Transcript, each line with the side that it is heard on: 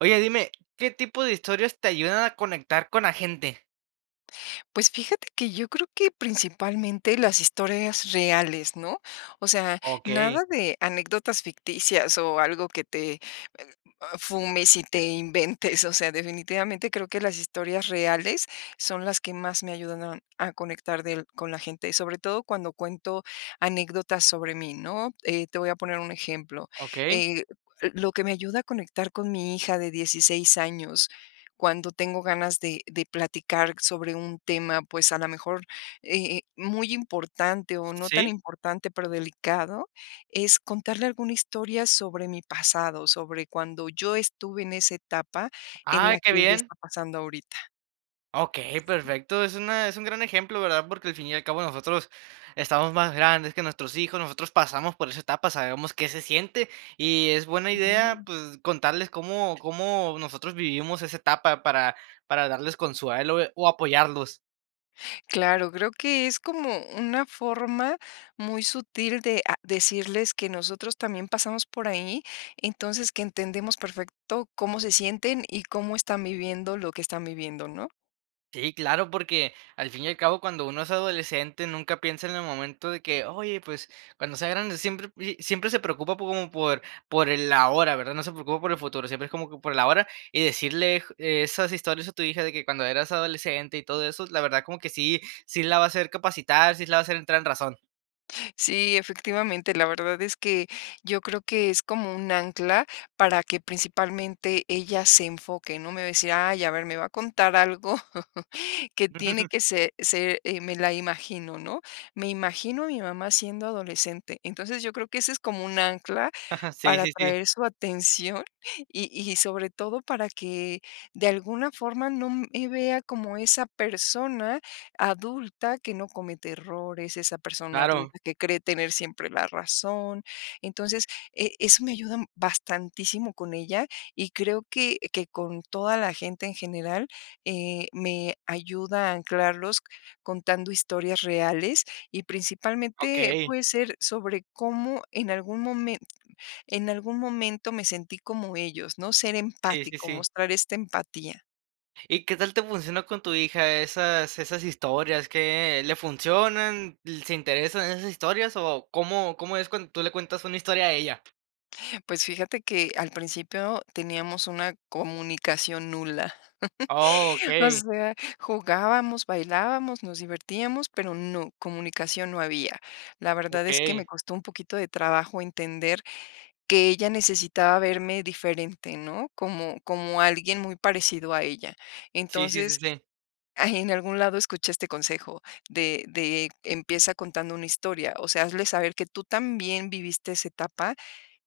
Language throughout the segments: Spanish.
right: Oye, dime, ¿qué tipo de historias te ayudan a conectar con la gente?
left: Pues, fíjate que yo creo que principalmente las historias reales, ¿no? O sea,
right: Okey.
left: nada de anécdotas ficticias o algo que te, eh, fumes y te inventes. O sea, definitivamente creo que las historias reales son las que más me ayudan a a conectar del con la gente, sobre todo cuando cuento anécdotas sobre mí, ¿no? Eh, te voy a poner un ejemplo.
right: Okey.
left: Eh, l lo que me ayuda a conectar con mi hija de 16 años, cuando tengo ganas de de platicar sobre un tema, pues, a la mejor, eh eh, muy importante, o no tan
right: ¿Sí?
left: importante, pero delicado, es contarle alguna historia sobre mi pasado, sobre cuando yo estuve en esa etapa en
right: Ay,
left: la que
right: qué
left: ella
right: bien.
left: está pasando ahorita.
right: Okey, perfecto. Es una es un gran ejemplo, ¿verdad? Porque al fin y al cabo nosotros estamos más grandes que nuestros hijos, nosotros pasamos por esa etapa, sabemos qué se siente. Y es buena idea, pues, contarles cómo cómo nosotros vivimos esa etapa para para darles consuelo, eh, o apoyarlos.
left: Claro, creo que es como una forma muy sutil de a decirles que nosotros también pasamos por ahí, entonces, que entendemos perfecto cómo se sienten y cómo están viviendo lo que están viviendo, ¿no?
right: Sí, claro, porque, al fin y al cabo, cuando uno es adolescente, nunca piensa en el momento de que: "Oye, pues, cuando sea grande". Siempre pri siempre se preocupa como por por el ahora, ¿verdad? No se preocupa por el futuro, siempre es como que por el ahora. Y decirle esas historias a tu hija de que cuando eras adolescente y todo eso, la verdad como que sí sí la va a hacer capacitar, sí la va a hacer entrar en razón.
left: Sí, efectivamente. La verdad es que yo creo que es como un ancla para que principalmente ella se enfoque, ¿no? Me va a decir: "Ay, a ver, me va a contar algo que tiene que se ser, eh, me la imagino, ¿no?, me imagino a mi mamá siendo adolescente". Entonces, yo creo que ese es como un ancla
right: Ajá. Sí,
left: para
right: sí, sí.
left: atraer su atención y y sobre todo para que de alguna forma no me vea como esa persona adulta que no comete errores, esa persona
right: Claro.
left: adulta que cree tener siempre la razón. Entonces, eh, eso me ayuda bastantísimo con ella, y creo que que con toda la gente en general, eh, me ayuda a anclarlos contando historias reales y, principalmente,
right: Okey.
left: puede ser sobre cómo en algún momen en algún momento me sentí como ellos, ¿no? Ser
right: Sí, sí,
left: empático.
right: sí.
left: Mostrar esta empatía.
right: ¿Y qué tal te funciona con tu hija esas-esas historias? ¿Qué le funcionan? ¿L se interesa en esas historias, o, cómo cómo es cuando tú le cuentas una historia a ella?
left: Pues fíjate que al principio teníamos una comunicación nula.
right: Oh,
left: O
right: okey.
left: sea, jugábamos, bailábamos, nos divertíamos, pero no, comunicación no había. La verdad es que
right: Okey.
left: me costó un poquito de trabajo entender que ella necesitaba verme diferente, ¿no? Como como alguien muy parecido a ella.
right: Sí, sí, sí,
left: Entonces,
right: sí.
left: en algún lado escuché este consejo de de empieza contando una historia. O sea, hazle saber que tú también viviste esa etapa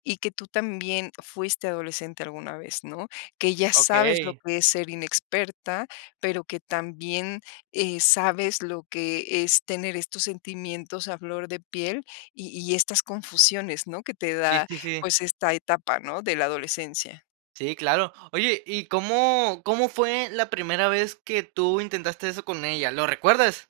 left: y que tú también fuiste adolescente alguna vez, ¿no? Que ya sabes lo
right: Okey.
left: que es ser inexperta, pero que también, eh, sabes lo que es tener estos sentimientos a flor de piel y y estas confusiones, ¿no? Que te
right: Sí,
left: da,
right: sí, sí.
left: pues, esta etapa, ¿no? De la adolescencia.
right: Sí, claro. Oye, ¿y cómo cómo fue la primera vez, que tú intentaste eso con ella? ¿Lo recuerdas?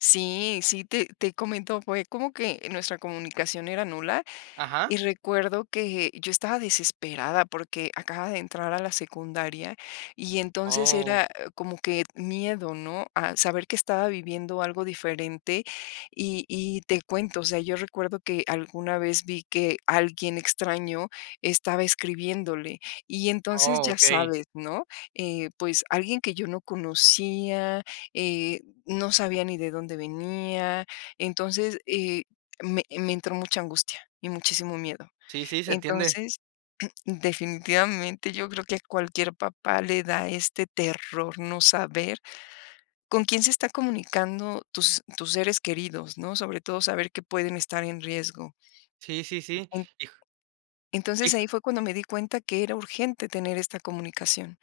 left: Sí, sí, te te comento. Fue como que nuestra comunicación era nula,
right: Ajá.
left: y recuerdo que yo estaba desesperada, porque acababa de entrar a la secundaria, y entonces
right: Oh.
left: era, ah, como que miedo, ¿no?, a saber que estaba viviendo algo diferente. Y y te cuento, o sea, yo recuerdo que alguna vez vi que alguien extraño estaba escribiéndole. Y entonces,
right: Oh,
left: ya
right: okey.
left: sabes, ¿no? Eh, pues, alguien que yo no conocía, eh, no sabía ni de dónde venía. Entonces, eh, me me entró mucha angustia y muchísimo miedo.
right: Sí, sí, se entiende.
left: Entonces, definitivamente yo creo que a cualquier papá le da este terror no saber con quién se está comunicando tus tus seres queridos, ¿no? Sobre todo saber que pueden estar en riesgo.
right: Sí, sí, sí.
left: En
right: Hijo
left: Entonces,
right: hijol
left: ahí fue cuando me di cuenta que era urgente tener esta comunicación.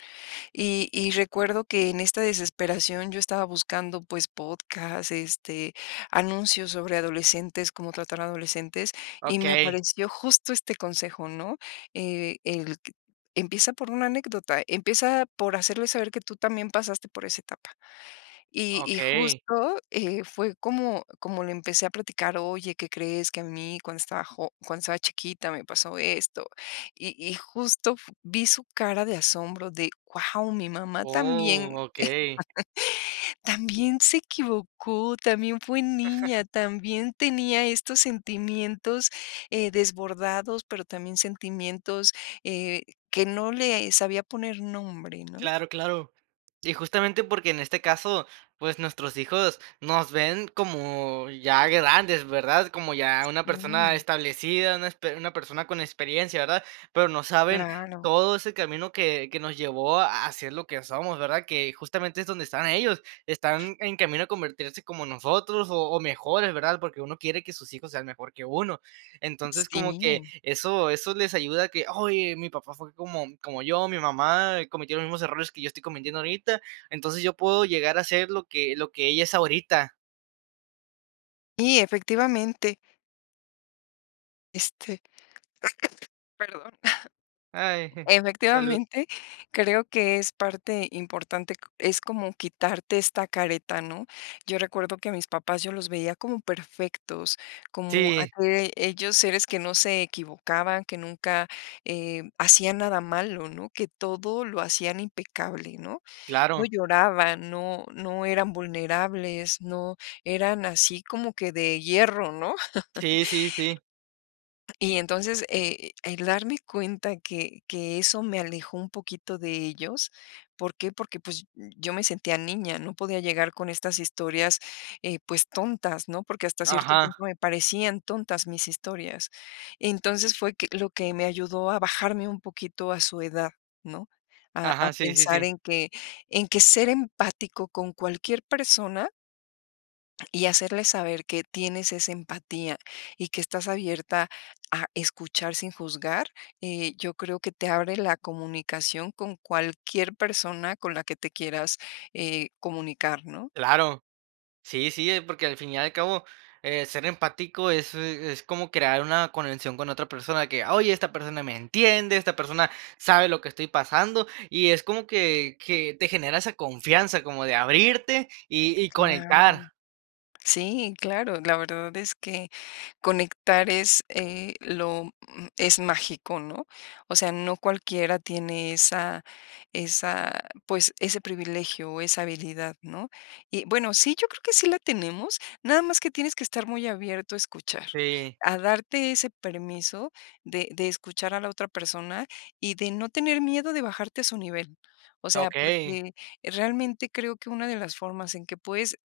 left: Y y recuerdo que en esta desesperación yo estaba buscando, pues, podcast, este, anuncios sobre adolescentes, cómo tratar adolescentes y me
right: Okey.
left: apareció justo este consejo, ¿no? Eh, el q empieza por una anécdota. Empieza por hacerle saber que tú también pasaste por esa etapa. Y y
right: Okey.
left: justo, eh, fue como como le empecé a platicar: "Oye, ¿qué crees?, que a mí cuando estaba jo cuando estaba chiquita me pasó esto". Y y justo f vi su cara de asombro de: "Guau, mi mamá también
right: ¡Oh! Okey.
left: también se equivocó, también fue niña, también tenía estos sentimientos, eh, desbordados, pero también sentimientos, eh, que no le sabía poner nombre", ¿no?
right: Claro, claro. Y justamente porque en este caso, pues, nuestros hijos nos ven como ya grandes, ¿verdad? Como ya una persona
left: Mm.
right: establecida, una esper una persona con experiencia, ¿verdad? Pero no saben
left: Claro.
right: todo ese camino que que nos llevó a a ser lo que somos, ¿verdad? Que justamente es donde están ellos. Están en camino a convertirse como en nosotros, o o mejores, ¿verdad? Porque uno quiere que sus hijos sean mejor que uno. Entonces, como que
left: Sí.
right: eso eso les ayuda a que: "Oye, mi papá fue como como yo, mi mamá cometió los mismos errores que yo estoy cometiendo ahorita, entonces, yo puedo llegar a ser lo que lo que ella es ahorita".
left: Y efectivamente. Este, perdón.
right: Ay, eh, salud.
left: Efectivamente, creo que es parte importante es como quitarte esta careta, ¿no? Yo recuerdo que a mis papás yo los veía como perfectos, como
right: Sí.
left: aquellos seres que no se equivocaban, que nunca, eh, hacían nada malo, ¿no? Que todo lo hacían impecable, ¿no? No
right: Claro.
left: lloraban, no no eran vulnerables, no, eran así como que de hierro, ¿no?
right: Sí, sí, sí.
left: Y entonces, eh, el darme cuenta que que eso me alejó un poquito de ellos, ¿por qué? Porque, pues, yo me sentía niña, no podía llegar con estas historias, eh, pues, tontas, ¿no? Porque hasta cierto punto
right: Ajá.
left: me parecían tontas mis historias. Entonces, fue que lo que me ayudó a bajarme un poquito a su edad, ¿no? A a
right: Ajá, sí, sí,
left: pensar
right: sí.
left: en que en que ser empático con cualquier persona y hacerle saber que tienes esa empatía, y que estás abierta a escuchar sin juzgar, eh, yo creo que te abre la comunicación con cualquier persona con la que te quieras, eh, comunicar, ¿no?
right: Claro, sí, sí, porque al fin y al cabo, eh, ser empático es es como crear una conexión con otra persona que, oye, esta persona me entiende, esta persona sabe lo que estoy pasando, y es como que que te genera esa confianza como de abrirte, y y
left: Claro.
right: conectar.
left: Sí, claro, la verdad es que conectar, es, eh, lo es m mágico, ¿no? O sea, no cualquiera tiene esa esa pues, ese privilegio, o esa habilidad, ¿no? Y bueno, sí, yo creo que sí la tenemos, nada más que tienes que estar muy abierto a escuchar,
right: Sí.
left: a darte ese permiso de de escuchar a la otra persona, y de no tener miedo de bajarte a su nivel. O sea,
right: Okey.
left: porque realmente creo que una de las formas en que puedes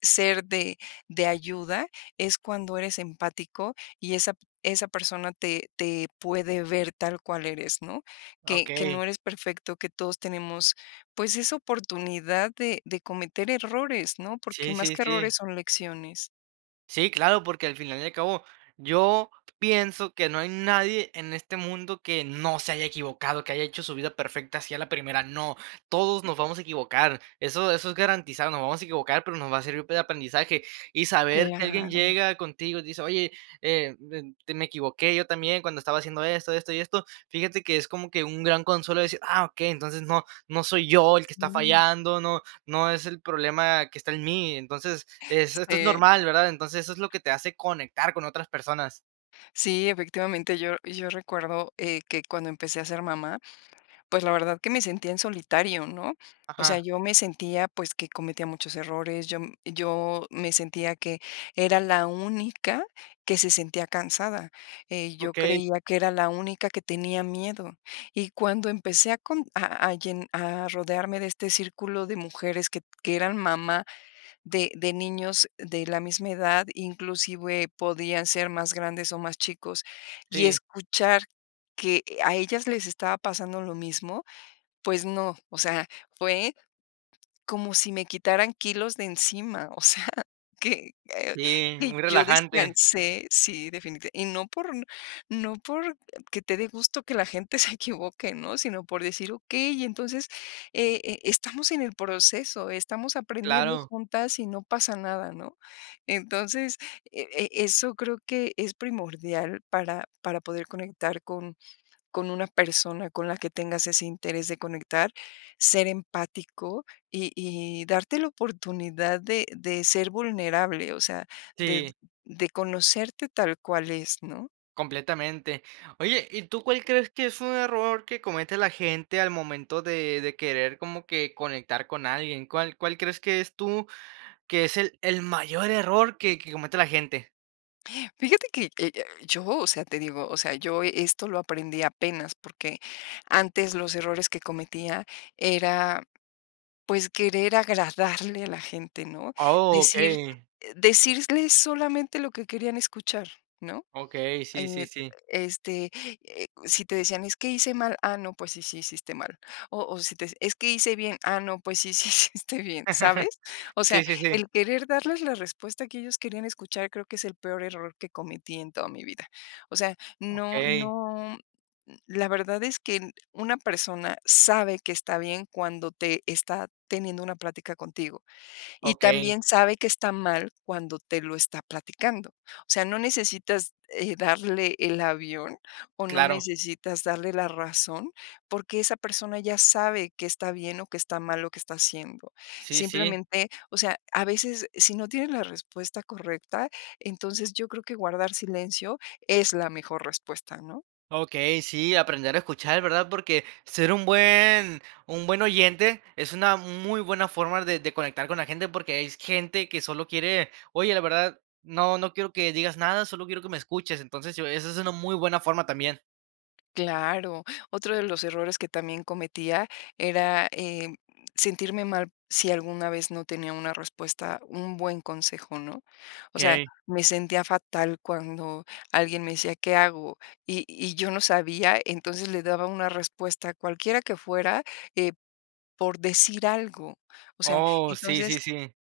left: ser de de ayuda es cuando eres empático, y esa p esa persona te te puede ver tal cual eres, ¿no? Que que no
right: Okey.
left: eres perfecto, que todos tenemos, pues, esa oportunidad de de cometer errores, ¿no? Porque
right: Sí,
left: más
right: sí,
left: que
right: sí.
left: errores son lecciones.
right: Sí, claro, porque al final y al cabo, yo pienso que no hay nadie en este mundo que no se haya equivocado, que haya hecho su vida perfecta así a la primera, no. Todos nos vamos a equivocar. Eso eso es garantizar, nos vamos a equivocar, pero nos va a servir de aprendizaje. Y saber que alguien
left: Claro.
right: llega contigo, y te dice: "Oye, eh, em, be me equivoqué yo también cuando estaba haciendo esto, esto y esto". Fíjate que es como que, un gran consuelo de decir: "Ah, ok. Entonces no, no soy yo el que está
left: Ujú.
right: fallando, no no es el problema que está en mí". Entonces, eh, esto es
left: Sí.
right: normal, ¿verdad? Entonces, eso es lo que te hace conectar con otras personas.
left: Sí, efectivamente, yo yo recuerdo, eh, que cuando empecé a ser mamá, pues, la verdad que me sentía en solitario, ¿no? O sea,
right: Ajá.
left: yo me sentía, pues, que cometía muchos errores, yo m yo me sentía que era la única que se sentía cansada, eh, yo
right: Okey.
left: creía que era la única que tenía miedo. Y cuando empecé a cont a a llen a rodearme de este círculo de mujeres que t que eran mamá de de niños de la misma edad, inclusive, podían ser más grandes o más chicos. Y
right: Sí.
left: escuchar que a ellas les estaba pasando lo mismo, pues no, o sea, fue como si me quitaran kilos de encima, o sea, que, eh,
right: Sí,
left: que
right: muy
left: yo
right: relajante.
left: descansé. Sí, definiti y no por n no porque te dé gusto que la gente se equivoque, ¿no? Sino por decir okey, entonces, e e estamos en el proceso, estamos aprendiendo
right: Claro.
left: juntas y no pasa nada, ¿no? Entonces, e e eso creo que es primordial para para poder conectar con con una persona con la que tengas ese interés de conectar, ser empático, y y darte la oportunidad de de ser vulnerable, o sea, de
right: Sí.
left: de conocerte tal cual es, ¿no?
right: Completamente. Oye, ¿y tú cuál crees que es un error que comete la gente al momento de de querer como que conectar con alguien? ¿Cuál cuál crees que es tú, que es el el mayor error que que comete la gente?
left: Fíjate que, eh eh, yo, o sea, te digo, o sea, yo e esto lo aprendí apenas. Porque antes los errores que cometía era, pues, querer agradarle a la gente, ¿no?
right: Oh,
left: Decir
right: okey.
left: eh decirles solamente lo que querían escuchar, ¿no?
right: Okey, sí, sí,
left: En
right: sí.
left: este, eh, si te decían: "Es que hice mal, ah, no, pues sí, sí, sí hiciste mal", o o, si te "Es que hice bien, ah, no, pues sí, sí, sí hiciste bien", ¿sabes? O sea,
right: Sí, sí, sí.
left: el querer darles la respuesta que ellos querían escuchar creo que es el peor error que cometí en toda mi vida. O sea, no
right: Okey.
left: no, n la verdad es que n una persona sabe que está bien cuando te está teniendo una plática contigo, y
right: Okey.
left: también sabe que está mal cuando te lo está platicando, o sea, no necesitas, eh, darle el avión, o, no
right: Claro.
left: necesitas darle la razón. Porque esa persona ya sabe qué está bien o qué está mal lo que está haciendo,
right: Sí, sí.
left: simplemente, o sea, a veces, si no tienes la respuesta correcta, entonces, yo creo que guardar silencio es la mejor respuesta, ¿no?
right: Okey, sí, aprender a escuchar, ¿verdad? Porque ser un buen un buen oyente es una muy buena forma der de conectar con la gente. Porque es y gente que solo quiere: "Oye, la verdad, no, no quiero que digas nada, solo quiero que me escuches", entonces, yo esa es una muy buena forma también.
left: Claro, otro de los errores que también cometía era, eh, sentirme mal si alguna vez no tenía una respuesta un buen consejo, ¿no? O sea,
right: Okey.
left: me sentía fatal cuando alguien me decía: "¿Qué hago?". Y y yo no sabía, entonces, le daba una respuesta, cualquiera que fuera, eh, por decir algo. O sea,
right: Oh, sí,
left: entonces,
right: sí, sí.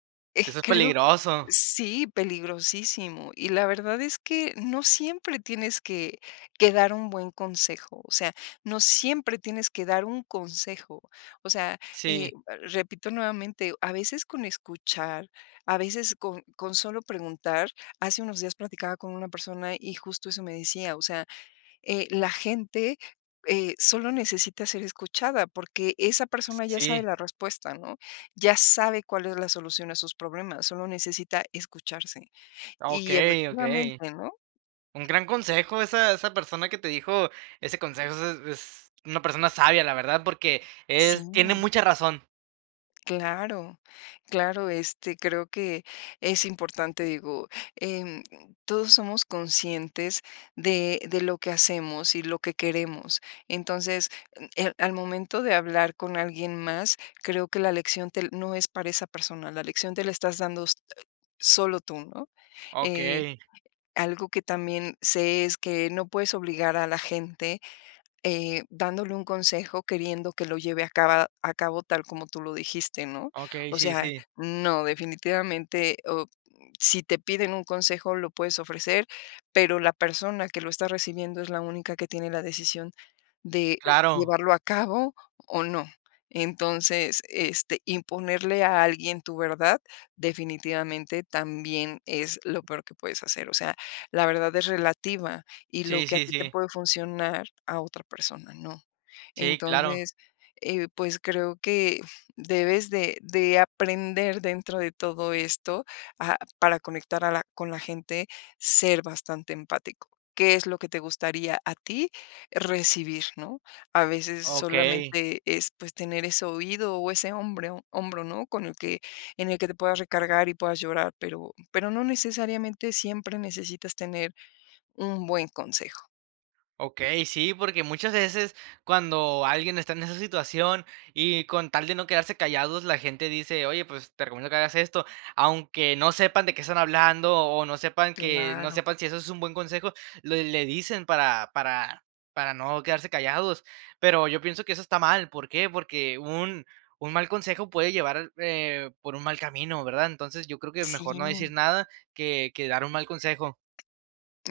right: Eso es
left: creo que
right: peligroso.
left: sí, peligrosísimo. Y la verdad es que no siempre tienes que que dar un buen consejo, o sea, no siempre tienes que dar un consejo. O sea, eh,
right: Sí.
left: repito nuevamente, a veces con escuchar, a veces con con solo preguntar. Hace unos días platicaba con una persona, y justo eso me decía: "O sea, eh, la gente, eh, solo necesita ser escuchada, porque esa persona ya sabe
right: Sí.
left: la respuesta, ¿no? Ya sabe cuál es la solución a sus problemas, solo necesita escucharse". Y
right: Okey, okey.
left: efectivamente, ¿no?
right: Un gran consejo, esa esa persona que te dijo ese consejo, es es una persona sabia, la verdad. Porque, eh, tiene
left: Sí.
right: mucha razón.
left: Claro, claro, este, creo que es importante, digo, em, todos somos conscientes de de lo que hacemos, y lo que queremos. Entonces, em, al momento de hablar con alguien más, creo que la lección, te no es para esa persona, la lección te la estás dando, eh, solo tú, ¿no? Eh,
right: Okey.
left: algo que también sé, es que no puedes obligar a la gente, eh, dándole un consejo, queriendo que lo lleve a caba a cabo tal como tú lo dijiste, ¿no?
right: Okey,
left: O
right: sí,
left: sea,
right: sí.
left: no, definitivamente, o, mm, si te piden un consejo, lo puedes ofrecer, pero la persona que lo está recibiendo es la única que tiene la decisión de
right: Claro.
left: llevarlo a cabo, o no. Entonces, este, imponerle a alguien tu verdad, definitivamente también es lo peor que puedes hacer. O sea, la verdad es relativa, y lo
right: Sí,
left: que a
right: sí,
left: ti te
right: sí.
left: puede funcionar, a otra persona no.
right: Sí, claro.
left: Entonces, eh, pues creo que debes de de aprender dentro de todo esto, ah, para conectar a la con la gente, ser bastante empático, ¿qué es lo que te gustaría a ti recibir?, ¿no? A veces
right: Okey.
left: solamente es, pues, tener ese oído o ese hombre hombro, ¿no? Con el que en el que te puedas recargar, y puedas llorar, pero pero no necesariamente siempre necesitas tener un buen consejo.
right: Okey, sí, porque muchas veces cuando alguien está en esa situación, y con tal de no quedarse callados, la gente dice: "Oye, pues te recomiendo que hagas esto", aunque no sepan de qué están hablando, o, no sepan que no
left: Claro.
right: sepan si eso es un buen consejo, le le dicen para para para no quedarse callados. Pero yo pienso que eso está mal, ¿por qué? Porque un un mal consejo puede llevar l eh, por un mal camino, ¿verdad? Entonces, yo creo que
left: Sí.
right: mejor no decir nada que que dar un mal consejo.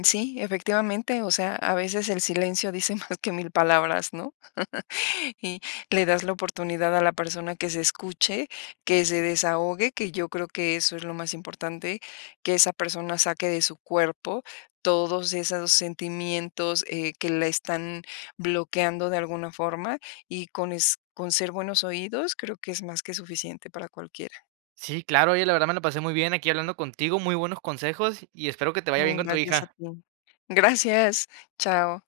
left: Sí, efectivamente, o sea, a veces el silencio dice más que mil palabras, ¿no? Y le das la oportunidad a la persona que se escuche, que se desahogue, que yo creo que eso es lo más importante, que esa persona saque de su cuerpo todos esos sentimientos, eh, que la están bloqueando de alguna forma, y con es con ser buenos oídos, creo que es más que suficiente para cualquiera.
right: Sí, claro, oye, la verdad me la pasé muy bien aquí hablando contigo, muy buenos consejos. Y espero que te vaya bien
left: Mm,
right: con tu
left: gracias a
right: hija.
left: ti. Gracias. Chao.